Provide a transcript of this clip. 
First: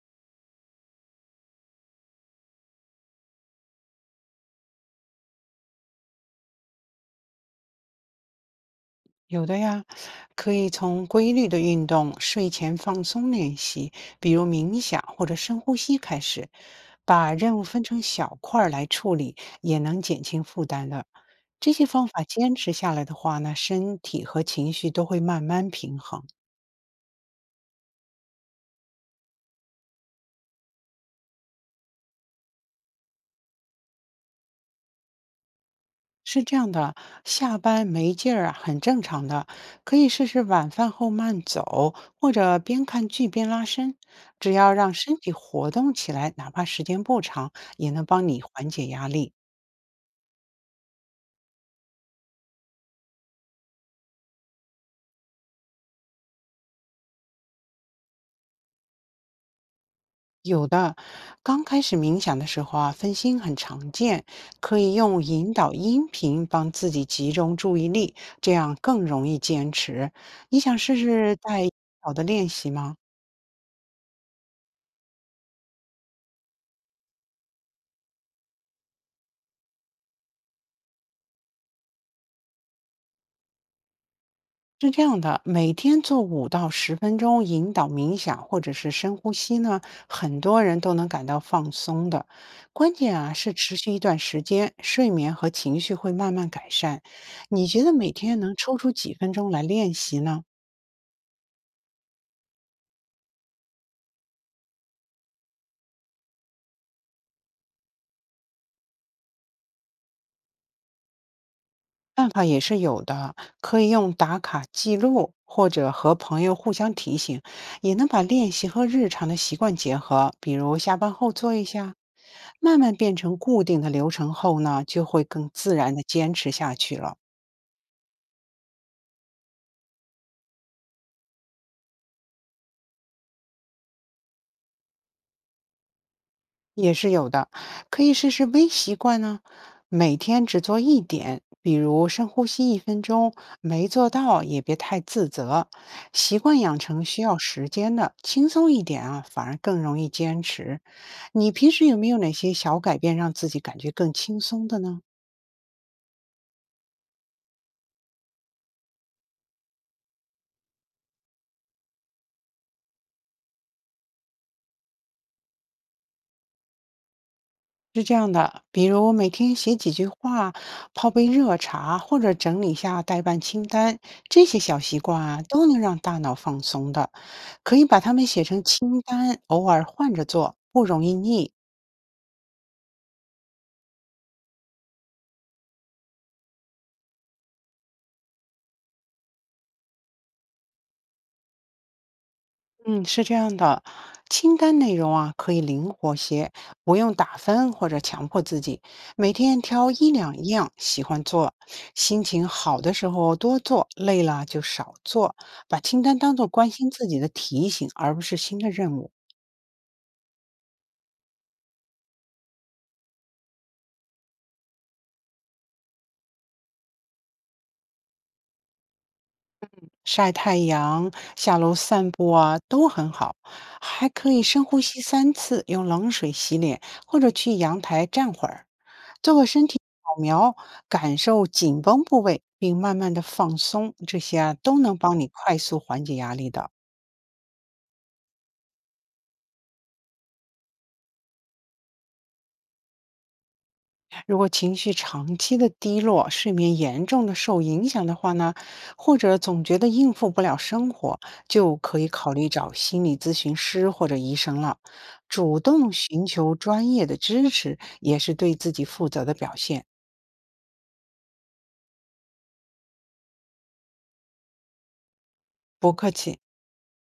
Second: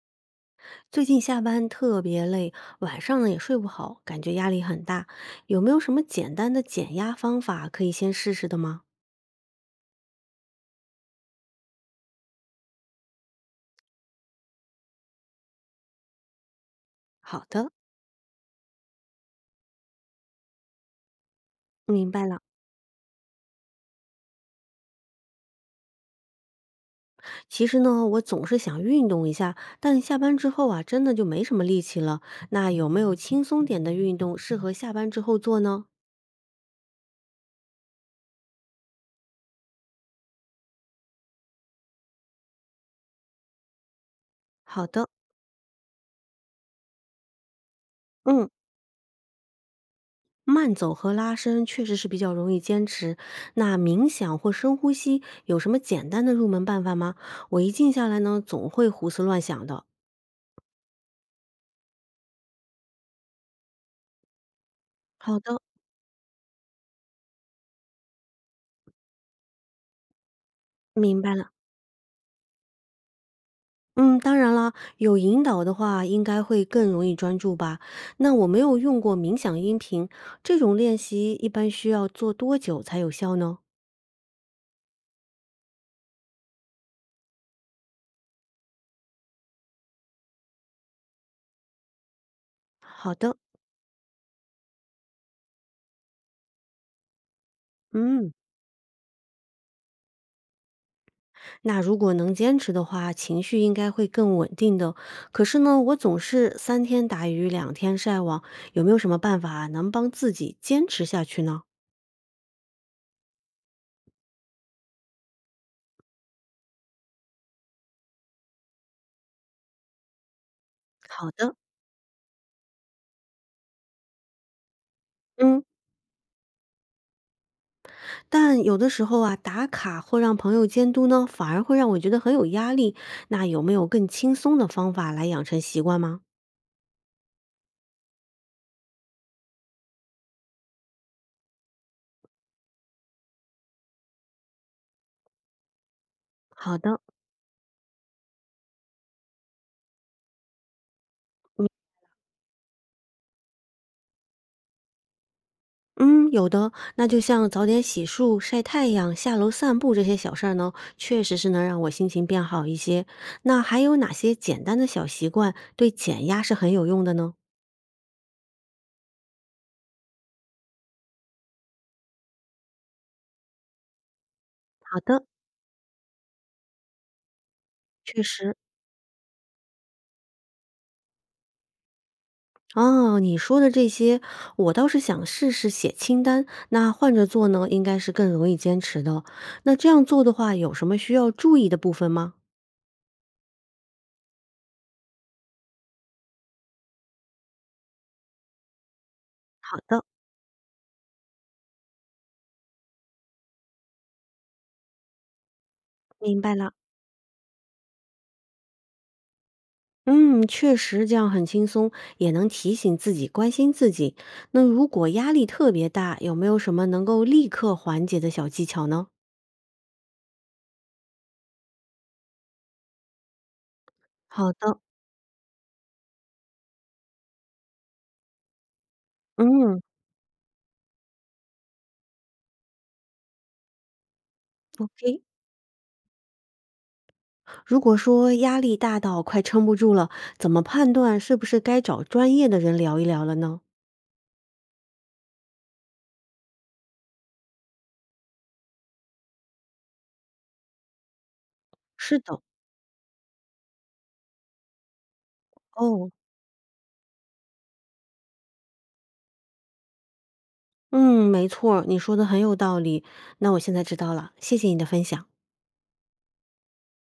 最近下班特别累，晚上呢也睡不好，感觉压力很大。有没有什么简单的减压方法可以先试试的吗？有的呀，可以从规律的运动、睡前放松练习，比如冥想或者深呼吸开始，把好任务的，分成小块儿来处理，也能减轻负担的。这些方明法白了。坚持下来的话呢，身体和情绪都会慢慢平衡。其实呢，我总是想运动一下，但下班之后啊，真的就没什么力气了。那有没有轻松点的运动适合下班之后做呢？是这样的，下班没劲儿啊，很正常的，可以试试晚饭后慢走，或者边看剧边拉伸，只要好让的，身体活动起来，哪怕时间不长，也能帮你嗯，缓解压力。慢走和拉伸确实是比较容易坚持。那冥想或深呼吸有什么简单的入门办法吗？我一静下来呢，总会胡思乱想的。有的，刚开始冥想的时候啊，分心很常见，可以用好引的。导音频帮自己集中注意力，这样更容易坚持。你想试明白试了，带引导的练习吗？嗯，当然了，有引导的话应该会更容易专注吧。那我没有用过冥想音频，这种练习一般需要做多久才有效呢？是这样的，每天做5到10分钟引导冥想或者是深呼吸呢，很多人都能感到放松的。关好键啊的，是持续一段时间，睡眠和情绪会慢慢改善。你觉得每嗯，天能抽出几分钟来练习呢？那如果能坚持的话，情绪应该会更稳定的。可是呢，我总是三天打鱼两天晒网，有没有什么办法能帮自己坚持下去呢？办法也是有的，可以用打卡记录或者和朋友互相提醒，也能把练习和日常的习惯结合，比如下班好后做的，一下，慢慢变成固定的流程后呢，就会更嗯。自然的坚持下去了，但有的时候啊，打卡或让朋友监督呢，反而会让我觉得很有压力。那有没有更轻松的方法来养成习惯吗？也是有的。可以试试微习惯呢，每天只做一点，比如深呼吸1分钟，没做到也别太自责。习惯好养的，成需要时间的，轻松一点啊，反而更容易坚持。你平时有没有哪些小改变让自己感觉更轻松的呢？嗯，有的。那就像早点洗漱、晒太阳、下楼散步这些小事儿呢，确实是能让我心情变好一些。那还有哪些简单的小习惯对减压是很有用的呢？是这样的，比如每天写几句话，泡杯热茶，或者整理下待办清单，这些小习好惯的，啊，都能让大脑放松的。可以把它确们写实，成清单，偶尔换着做，不容易腻。哦，你说的这些，我倒是想试试写清单，那换着做呢，应该是更容易坚持的。那这样做的话，有什么需要注意的部分吗？嗯，是这样的，清单内容啊可以灵活些，不用打分或者强迫自己，每天好挑的，一两样喜欢做，心情好的时候多做，累了就少做，把清单当明做白关了。心自己的提醒，而不是新的任务。嗯，确实这样很轻松，也能提醒自己关心自己。那如果压力特别大，有没有什么能够立刻缓解的小技巧呢？晒太阳、下楼散步啊，都很好。还可以好深的，呼吸3次，用冷水洗脸，或者去阳台站会儿，做个身体嗯扫描，感受紧绷部位，并慢慢的放松。这些啊，都能帮，OK。你快速缓解压力的。如果说压力大到快撑不住了，怎么判断是不是该找专业的人聊一聊了呢？如果情绪长期的低落，睡眠严重的受影响的话呢，或者总觉得应付不了生活，就可以是考的，虑找心理咨询师或者医生了。主动哦，寻求专业的支持，也是对自己负责的表现。嗯，没错儿你说的很有道理。那我现在知道了，谢谢你的分享。不客气。